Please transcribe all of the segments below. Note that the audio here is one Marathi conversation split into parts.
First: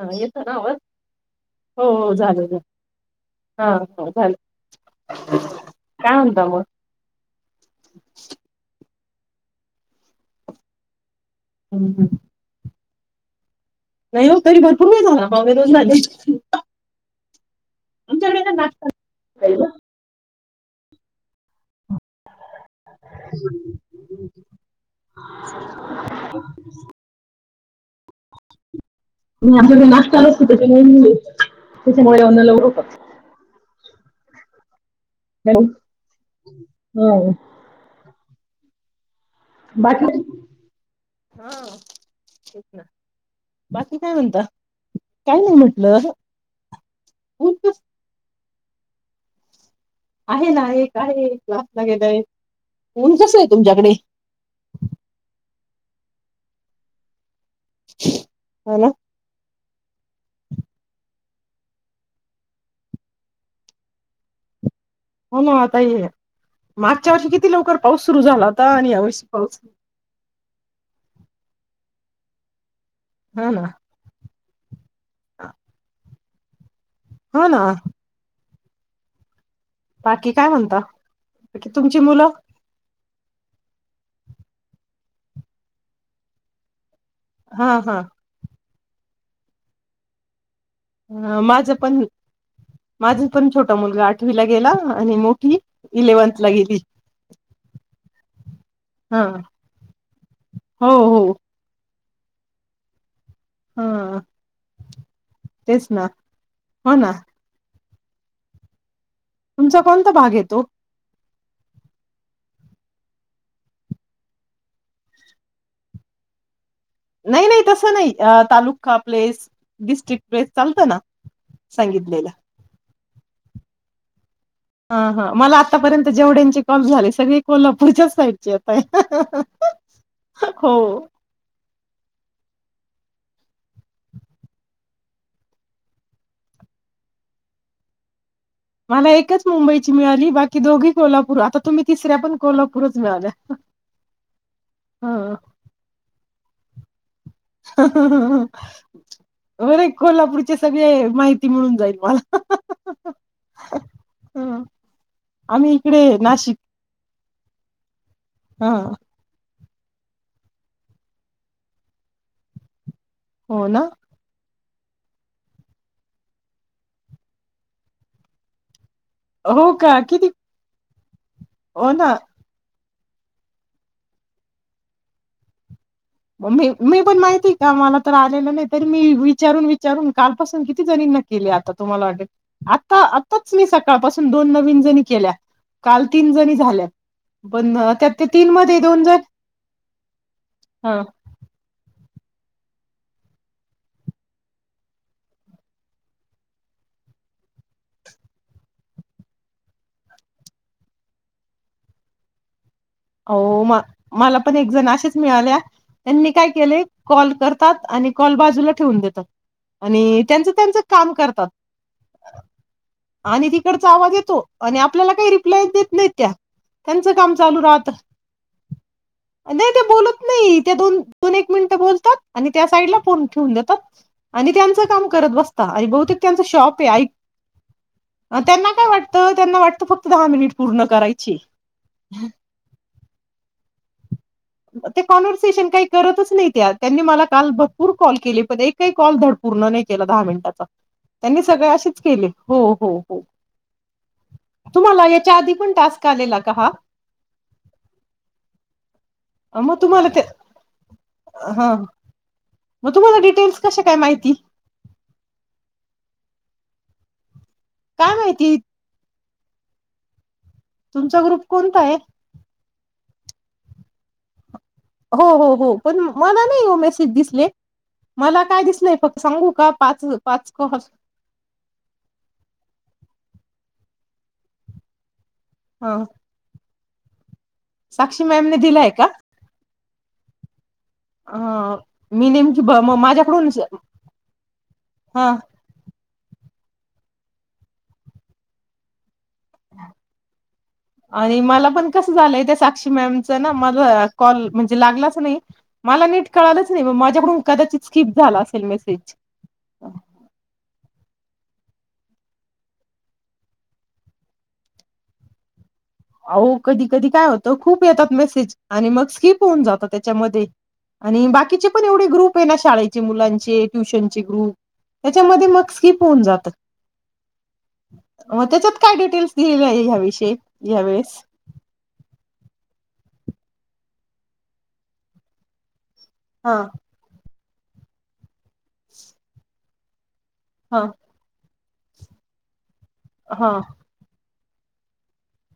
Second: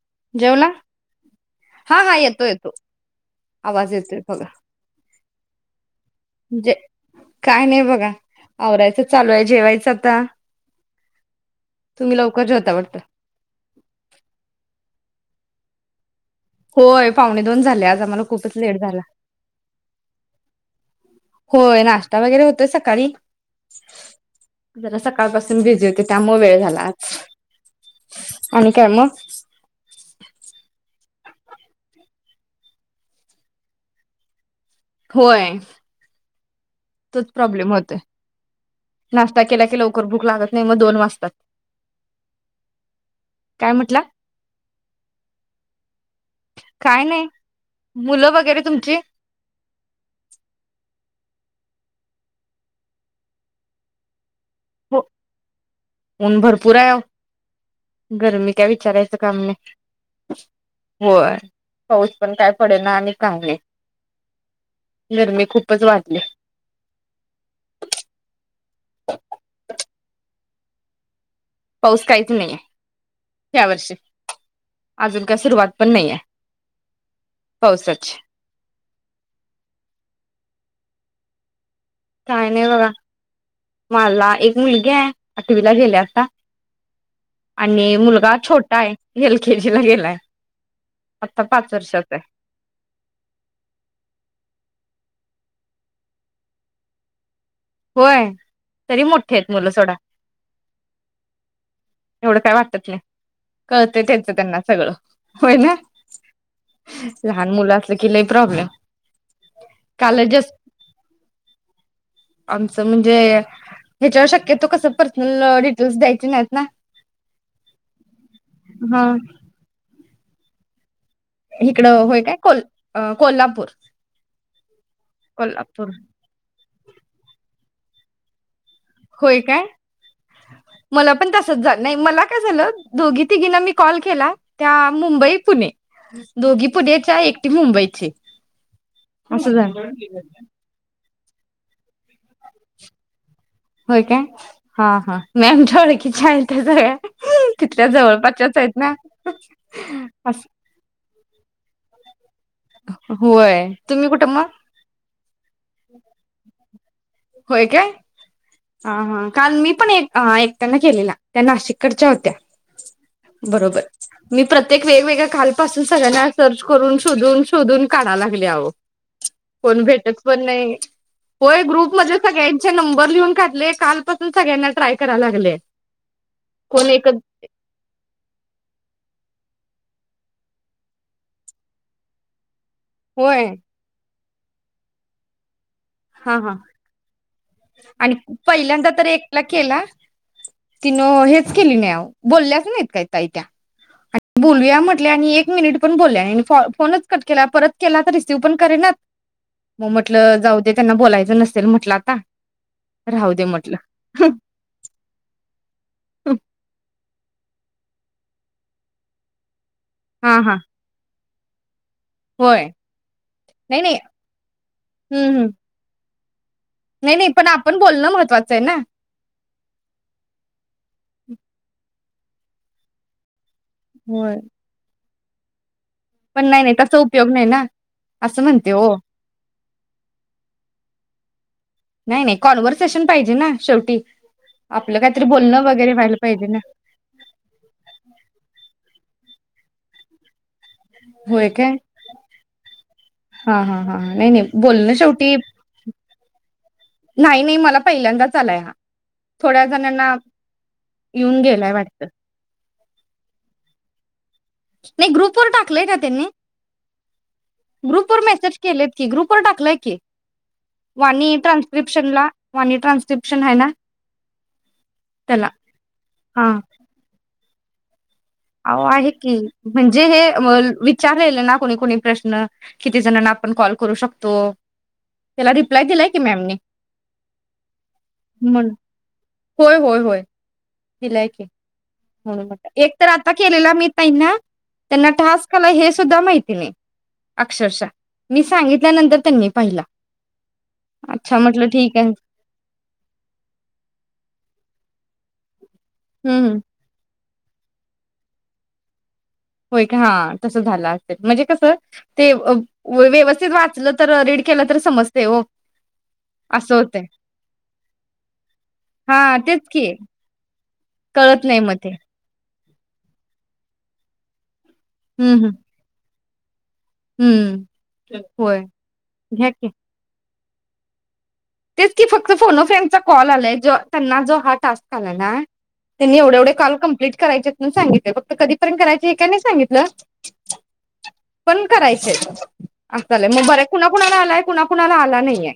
हा येतो ना जेवला आवाज हो हां, हो हां, येतो, झालं झालं येतो, हा आवाज हो येतोय झालं बघा. काय म्हणता मग काय नाय बघा. आवरायचं चालूय, जेवायचं आता. हं, हं. तुमी लवकर जेवता वाटतं. नाही हो तरी भरपूर वेळ झाला, पावणेदोन झाले. होय पाहुणेत. दोन झाले आज आम्हाला तुमच्याकडे खूपच काय लेट नाश्ता झाला. आहे का? [inaudible] होय नाष्टा वगैरे होतोय सकाळी, जरा सकाळपासून बिझी होते. त्यामुळं वेळ झालाच. आणि काय म? [unintelligible] तेच्यामुळे अन्न लवकर पच होय! तोच हो प्रॉब्लेम होतोय. नाष्टा केला की लवकर बाकी भूक लागत नाय. मग दोन वाजतात. हा तेच ना काय बाकी म्हटला? म्हणता काय नाही म्हटलं ऊन कस चे आहे ना. एक आहे. एक क्लासला गेलंय. ऊन कसंय तुमच्याकडे? हो, ऊन भरपूर आहे अहो. गरमी काय हो ना विचारायचं काम नाय. होय, पाऊस पण काय पडेना आणि काय नाय. हो ना. आता ये ए, मागच्या वर्षी किती लवकर पाऊस सुरु झाला ता आणि यावर्षी पाऊस पाऊस काहीच नाहीये. हा ना ह्या वर्षी अजून काय सुरवात पण नाहीेये. हो ना पावसाची बाकी काय म्हणता? की तुमची मुलं काय नाही बघा मला एक मुलगी आहे, आठवीला गेली आता. हा आणि हा मुलगा छो टा हाय एलकेजीला गेलाय. ह आता माझ पाच पण वर्षाचा आहे माझा पण छोटा मुलगा आठवीला गेला आणि मोठी इलेव्हन्थला गेली होय तरी हा मोठे आहेत मुलं सोडा हो हो एवढं काय वाटत नाही कळतय हा त्याचं त्यांना सगळं, होय ना हो ना लहान मुलाच कि लई प्रॉब्लेम तुमचा कोणता काल भाग जस्ट येतो? आमचं म्हणजे ह्याच्यावर शक्यतो कस पर्सनल डिटेल्स द्यायचे नाहीत ना? नाही नाही तस नाही तालुका हा प्लेस डिस्ट्रिक? वेस चालतं ना. हिकडं होय सांगितलेला काय कोल अ कोल्हापूर. हा हा, मला कोल्हापूर आतापर्यंत जेवढ्यांची कॉल झाले सगळी कोल्हा पूरच्याच साईडची आहेत. होय काय हो मला पण तसच झाल. नाही मला काय झालं दोघी तिघीना मी कॉल केला, त्या मुंबई पुणे दोघी पुण्याच्या एकटी मुंबईची. मला एकच असं झालं मुंबईची मिळाली बाकी दोघी कोल्हापूर आता तुम्ही तिसऱ्या पण कोल्हापूरच मिळाल्या व्हय काय हा हा मॅम च्या ओळखीच्या आहेत त्याच काय ह हा हा बरय असं कोल्हापूरचे सगळे माहिती ती मिळून जाईल मला होय तुम्ही कुठं मग? ह आम्ही इकडे नाशिक व्हय काय? ह हा हा काल मी पण एक एक त्यांना केलेला त्या नाशिककडच्या होत्या हो ना बरोबर मी प्रत प्रत्येक वेगवेगळ्या कालपसून सगळ्यांना सर्च करून शोधून शोधून काढाय लागल्य आओ हो का किती नाही होय हो ना ग्रुपमध्ये सगळ्यांचे नंब बर लिहून काढले कालपासून सगळ्यांना ट्राय करायला लागले मी कोण मी एकच पण माहिती का मला तर आलेलं नाही तरी मी वी विचारून विचारून कालपासून किती जणींना केले आता तुम्हाला वाटे आता होय आताच मी सकाळपासून दोन नवीन जणी केल्या काल तीन हा हा. जणी झाल्या पण त्या आणि ते तीन मध्ये पहिल्यांदा दोन जण तीन ह हेच केली नाही यावं बोलल्याच नाहीत काही ताई त्या आणि बोलूया म्हटल्या आणि एक मिनिट पण बोलल्या नाहीत फोनच कट केल्या परत केला तर रिसिव्ह पण करन्यात म म्हटल जावू देत ते त्यांना बोलायचं नसेल म्हटलं आता राहू दे आओ म्हटलं. मला पण एक जण असेच मिळाल्या त्यांनी काय केले कॉल करतात आणि? कॉल बाजूला ठेवून देतात आणि हा त्यांचं हा त्यांचं काम करतात होय आणि नाही तिकडचा नाही आवाज येतो आणि आपल्याला हम्म काही हम्म रिप्लाय देत नाहीत त्या त्यांचं नाही नाही काम पण चालू आपण राहत बोलणं महत्त्वाचं आहे ना. नाही ते बोलत नाही ते दोन दोन एक मिनिटं बोलतात आणि त्या साईड ला फोन ठेवून देत होय आणि त्यांचं काम करत बसता आई बाऊथ त्यांचं पण नाही नाही शॉप हे तसा ऐब उपयोग नाही ना असं अन् त्यांना म्हणते काय ओ. वाटतं त्यांना वाटतं फक्त दहा मिनिट पूर्ण करायची नाही नाही कॉलवर शिक्षण पाहिजे ना शेवटी आपलं ते काहीतरी बोलणं कॉन्व्हर्सेशन काही वगैरे व्हायला करतच पाहिजे नाही ना त्या त्यांनी मला काल भरपूर कॉल केले पण काही कॉल धड पूर्ण नाही केला दहा मिनिटाचा त्यांनी होय सगळे काय असेच केले हो हो हो हा, हा ह नाही नाही बोल ना तुम्हाला याच्या शेवटी आधी पण टास्क आलेला का हा नाही, नाही मला पहिल्यांदाच आलाय हा थोड्या मग तुम्हाला जणांना ते येऊन गेलाय हा वाटत मग तुम्हाला डिटेल्स कशा काय माहिती नाही ग्रुप वर टाकलंय का त्यांनी ग्रुप काय वर माहिती मेसेज केलेत की ग्रुप ग्रुपवर टाकलंय की तुमचा वाणी ग्रुप कोणता आहे ट्रान्स्क्रिप्शन ला मनी ट्रान्सक्र्रीपशन आहे ना हो हो त्याला हो पण मला हा नाही ओ मेसेज दिसले मला काय अहो दिसलंय आहे फक्त की सांगू का म्हणजे पाच हे पाच विचारलेलं ना कोणी कोणी प्रश्न किती जणांना आपण कॉल करू शकतो त्याला रिप्लाय ह दिलाय की मॅमने साक्षी मॅमनेे म्हण दिलाय का होय, होय, होय दिलाय अ की मी म्हणून नेमकी एक तर आता माझ्याकडून केलेला मी तई ना त्यांना हा टासकाला हेच सुद्धा माहिती नाही अक्षरशः मी सांगितल्यानंतर त्यांनी पाहिला अच्छा आणि म्हटलं मला पण ठीक आहे कस झालंय त्या साक्षी मॅमच ना मला कॉल म्हण लागलाच नाही मला नीट हम्म कळालंच नाही माझ्याकडून कदाचित स्किप झाला असेल मेसेज होय का हा तस झालं असेल म्हणजे कसं ते व्यवस्थित वाचलं तर रीड केलं तर समजते ओ अह कधी कधी काय होत खूप येतात मेसेज आणि मग हा स्किप तेच होऊन जात की त्याच्यामध्ये आणि कळत नाही बाकीचे मग पण ते एवढे ग्रुप आहे ना शाळेचे मुलांचे ट्युशन चे ग्रुप ह्याच्यामध्ये हम्म मग स्किप होऊन जात हम्म म होय त्याच्यात काय डिटेल्स घ्या दिलेले की आहे ह्याविषयी ह्या वेळेस तेच की फक्त फोन अ फ्रेंचा कॉल आलाय, जो त्यांना जो हा टास्क आलाय ना त्यांनी एवढे एवढे हा काॅल कमप्लीट करायचेत. न सांगितलं फक्त कधीपर्यं करायचे हे काय नाही सांगितलं. हा. पण करायचंय असं झालंय, मग हा बरे कुणा कुणाला आलाय? कुणा कुणाला आला नाहीये.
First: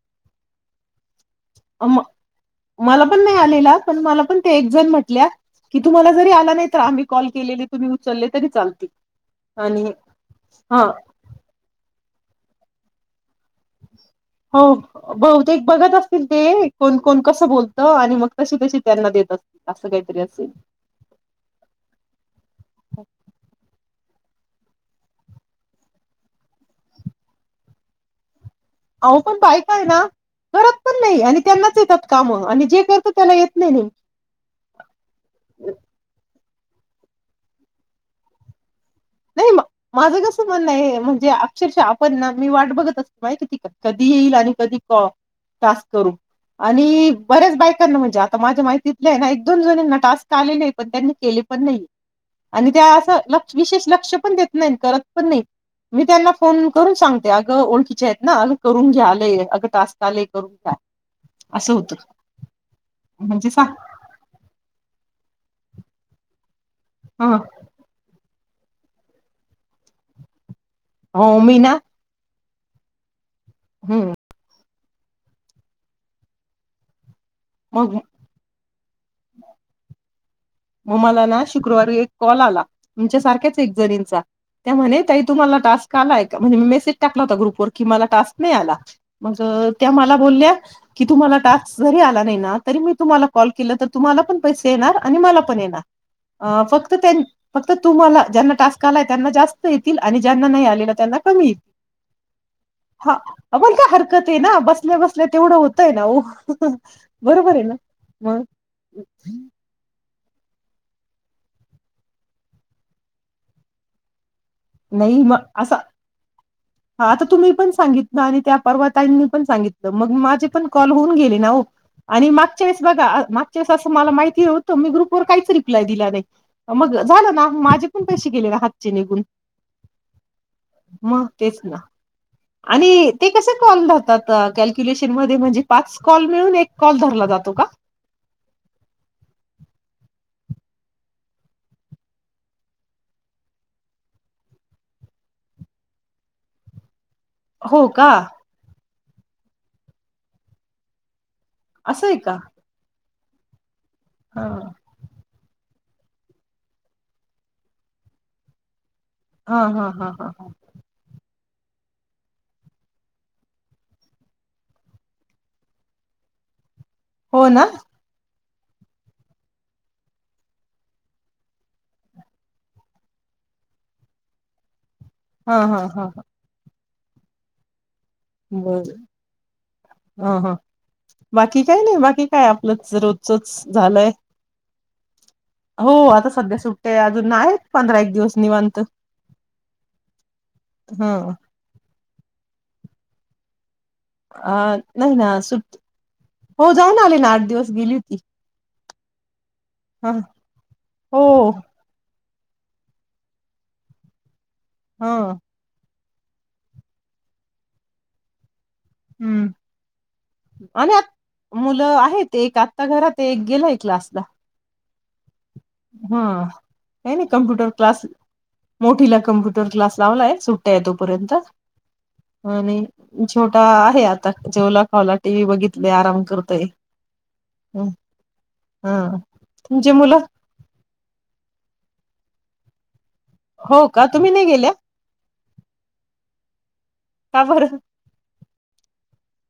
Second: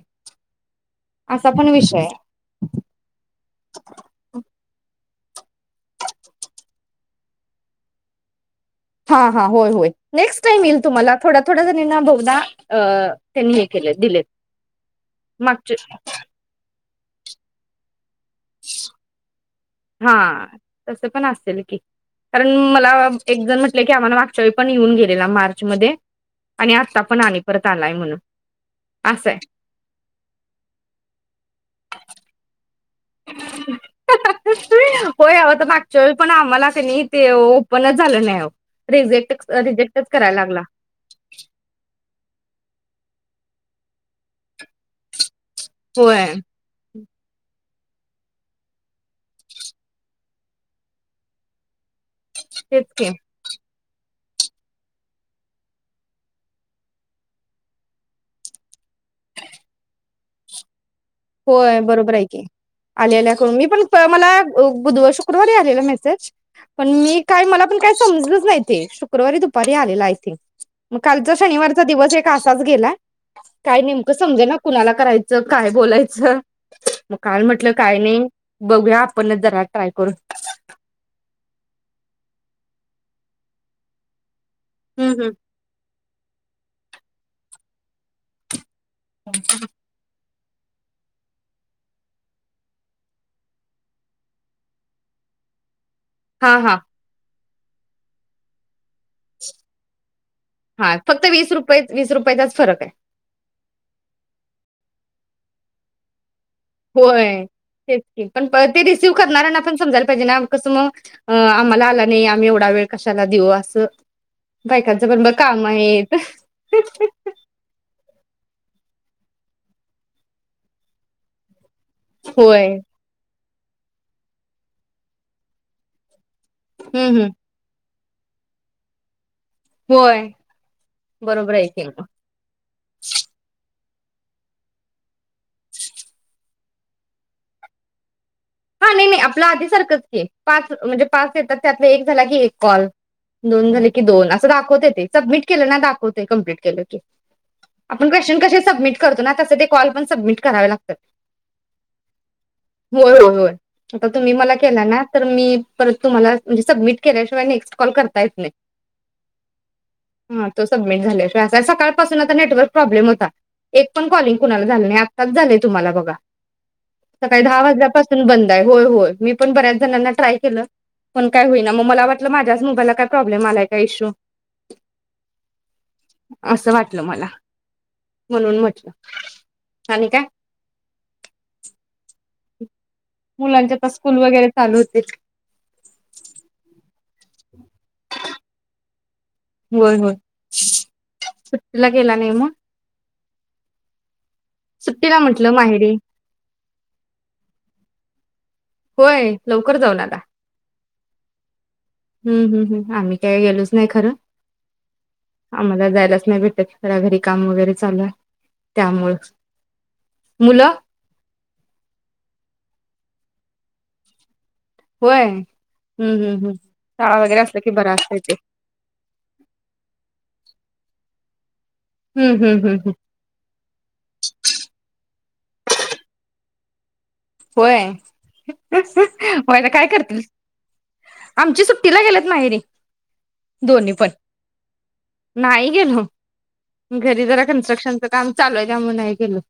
असा पण विषय म आहे. मला पण नाही आलेला पण मला पण ते एक जण म्हट या की तुम्हाला जरी आला नाहीतर आम्ही कॉल केलेले तुम्ही उचलले तरी चाल हा हा, होय होय नेक्स्ट टाईम येईल हा तुम्हाला थोड्या थोड्या जणीना बहु दा अ त्यांनी हे केलेत. हो बहुतेक बघत असतील ते ए कोण कोण कसं बोलतं आणि मग तशी तशी त्यांना देतात. हा तस पण असेल की, कारण मला एकजण म्हटले की आम्हाला मा चल पण येऊन गेलेला मार्च मध्ये आणि आत्ता पण आणि परत आलाय म्हण अव काही काही ना करत पण नाही आणि त्यांनाच येतात काम आणि जे कर त्याला येत नाही होय हवं तर बाई. मागच्या वेळी पण आम्हाला का नाही ते ओपनच झालं नाही अहो नाही रिजेक्ट रिजेक्टच ममाझ करायला कस लागला म्हणण म्हणजे अक्षरशः आपण ना मी वाट बघत असत माहिती तक कधी येईल आणि कधी क टास्क करू होय आणि बऱ्याच बायकांना म्हणजे आता माझ्या माहितीतल्या आहे ना एक दोन जणीना टास्क आले नाही, पण त्यांनी केले पण नाही. आणि त्या तेच की असं लक्ष विशेष ल लक्ष पण देत नाहीत करत पण नाही मी त्यांना फोन करून सांगते अगं ओळखीच्या आहेत ना अग करून घ्या आले अग टास्क आले करून घ्या. असं होय होतं बरोबर आहे की, आल्या आल्या म्हणजे करून मी सांग पण मला बुधवार शु क्रवारी आलेला मेसेज पण मी ह काय मला पण काय समजच नाही ते शुक्रवारी दुपारी आलेला आय थिंक मग हो कालचा मी ना शनिवारचा दिवस एक काय असाच गेलाय. काय हम्म नेमकं समज ना कुणाला करायचं काय बोलाय झ मग काल म्हटलं मग काय नाही बघूया आपणच जरा ट्राय करून म मला ना शुक्रवारी एक कॉल आला तुमच्या सारख्याच एक जणींचा त्या म्हणे हम्म ताई हम्म. तुम्हाला टास्क आलाय का म्हणजे मेसेज टाकला होता ग्रुपवर की मला टास्क मिळाला मग अ त्या मला बोलल्या की तुम्हाला टास्क जरी आला नाहीना तरी मी तुम्हाला कॉल केला तुम्हाला पण पैसे येणार आणि मला पण पण येणार हा अ हा फक्त त्यांतं फक्त तुम्हाला ज्यांना टास्क आलाय त्यांना जास्त येतील आणि ज्यांना नाही आले हा त्यांना फक्त वीस कमी रुपये वीस रुपयाचाच फरक आहे हां होयं का हरकत आहे ना बसल्या बस तेवढं होतंय ना हो होय तेचं की पण ते रिसिव्ह करणाऱ्यांना पणं समजायला देणार कस मगं अं आम्हाला आला नाही आम्ही एवढा वेळ कशाला देऊ आसं नही मगं असा हा आता तुम्ही पण सांगित आणि त्या परवा ताईंनी पण सांगितलं मगं माझे पण कॉल होऊन गेले ना ओ आणि होय मागच्या वेळी बघा आ ते असं मला माहिती होतं मी ग्रुपवर काहीच रिप्लाय दिला नाही मगं हम्म हम्म झालं ना माझे कुठून पैसे गेले ना हात चे निघून होय मगं बरोबर आहे तेचं ना की मग. आणि ते कसे कॉल ध क कॅक्युलेशन मध्ये म्हणजे पाच कॉल मिळून एक कॉल धरला जातो का? हां नाही नाही आपलं आधी सारखंच ते पाच म्हणजे पाच येतात त्यातलं एक झाला की एक कॉल दोन झाले की दोन असं दाखवते ते सबमिट केलं ना दाखवते कम्प्लीट केलं की हो का आपण क्वेश्चन कसे सबमिट करतो ना तसे कॉल पण सबमिट करावे लागतात असयं का? होयं होयं होय आतां तुम्ही हा मला केला ना तर मी परत तुम्हांला म्हणजे सबमिट केल्याशिवाय नेक्स्ट कॉल करता येत नाही हा हा हा हा हां तो सबमिट झालाय. याचा सकाळ पासून आता नेटवर्क प्रॉब्लेम होता एक पण कॉलिंग कुणाला झालं नाही आत्ताच झालंय तुम्हाला बघा. सकाळी हो दहा ना वाजल्यापासून बंद आहे होयं होयं मी पणं बऱ्याचं जणांना ट्राय केलं पणं काय होईना, मला वाटलं माझ्याच मोबाईलला काय प्रॉब्लेम आलाय काय इशू हां हां हां मला म्हणून म्हटलं बरं आणि काय हां हां बाकी काय नाही बाकी हां आपलं मुलांच्या आता स्कूल वगैरे चालू [unintelligible] हो आता सध्या सुट्ट्या अजून आहेत पंधरा एक दिवस निवांत होयं होयं ह सुटलायं गेला नेमं आ नाही ना म्हटलं सुट माहेरी हो जाऊन आले ना आठ दिवस गेली होती. होयं. लवकर जाऊन ह आला. हो. हम् हम्म हम आम्ही कायं गेलोच नाही खरं. ह आम्हाला जायलाचं नाही भेटतं जरा घरी काम वगैरे चालूय. हम्म आल्यात मुलं आहेत एक आता घरात हाय एक गेलांय क्लासला होयं. हा कायं नाही कम्प्युटर की बरं क्लास असतंय ते मोठीला कम्प्युटर क्लास लावलाय सुट ट्टी आहे तोपर्यंत हम्म हम्म हम्म आणि हम्म छोटा आहे आता जेवला खावला टी व्ही बघितले आराम करतोय. होय हा व्हयं आता काय तुमचे मुलं करतील. आमच्या सुट्टीला गेलेत माहेरी हो दोन्ही का पण तुम्ही नाही गेल्या नाही गेलो घरी का जरा बरं कनस्ट्रक्शनच काम चालू आहे त्यामुळे नाही गेलोत.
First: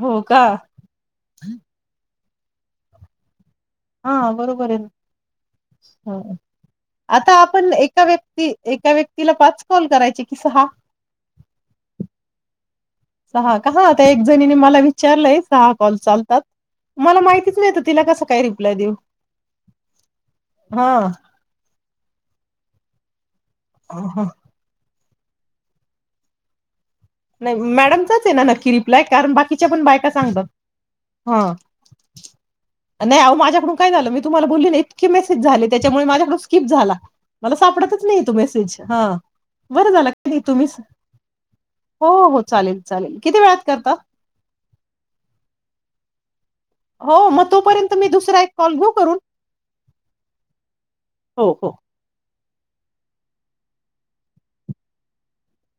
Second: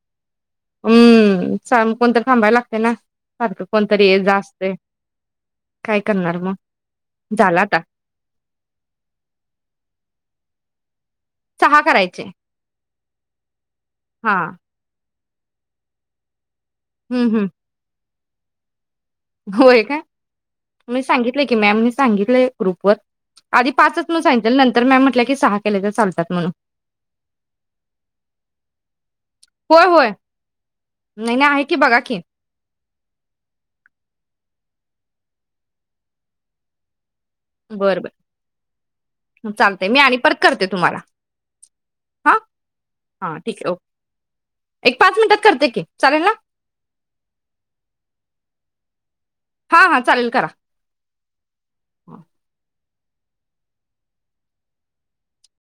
हो का. हम्म कोणतरी थांबायला लागतयं ना. कोणतरी ये हा जा बरोबर असतंय आहे काय ना करणार मग आता आपण एका व्यक्ती एका व्यक्तीला पाच कॉल करायचे कि सहा? सहा करायचे. सहा का एक हा जणीने मला विचारलंय. सहा कॉल चालतात. मला हम्म हम्म माहितीच नाही तर तिला कसं कायं रिप्लाय देऊ? होय कायं, हा मी सांगितलंय की मॅमनी सांगितलंय. रूखवत. आधी पाचचं म्हणून सांगितलेल नंतर मॅम म्हटल्या की की सहा केले तर चालतात म्हणून. नाही मॅडमचाच आहे ना नक्की रिप्लाय. कारण बाकीच्या पण होय होय बायका सांगतात नाही नाही ह. आहे की बघा की नाही अव माझ्याकडून काय झालं मी तुम्हाला बोलली नाही. इतके मेसेज झाले त्याच्यामुळे माझ्याकडून स्किप झाला. मला बरं सापडतच नाहीए तो मेसेज हा चालतंय बरं मी झाल आणि परत की करते तुम्हीच तुम्हाला हो हा हो चालेल चालेल हा किती वेळात ठीक आहे करता ओके एक पाच मिनटात करते की चालेल नां. हो मग तोपर्यंत मी दुसरा एक कॉल घेऊ करून? हा हा चालेल करा. हो हो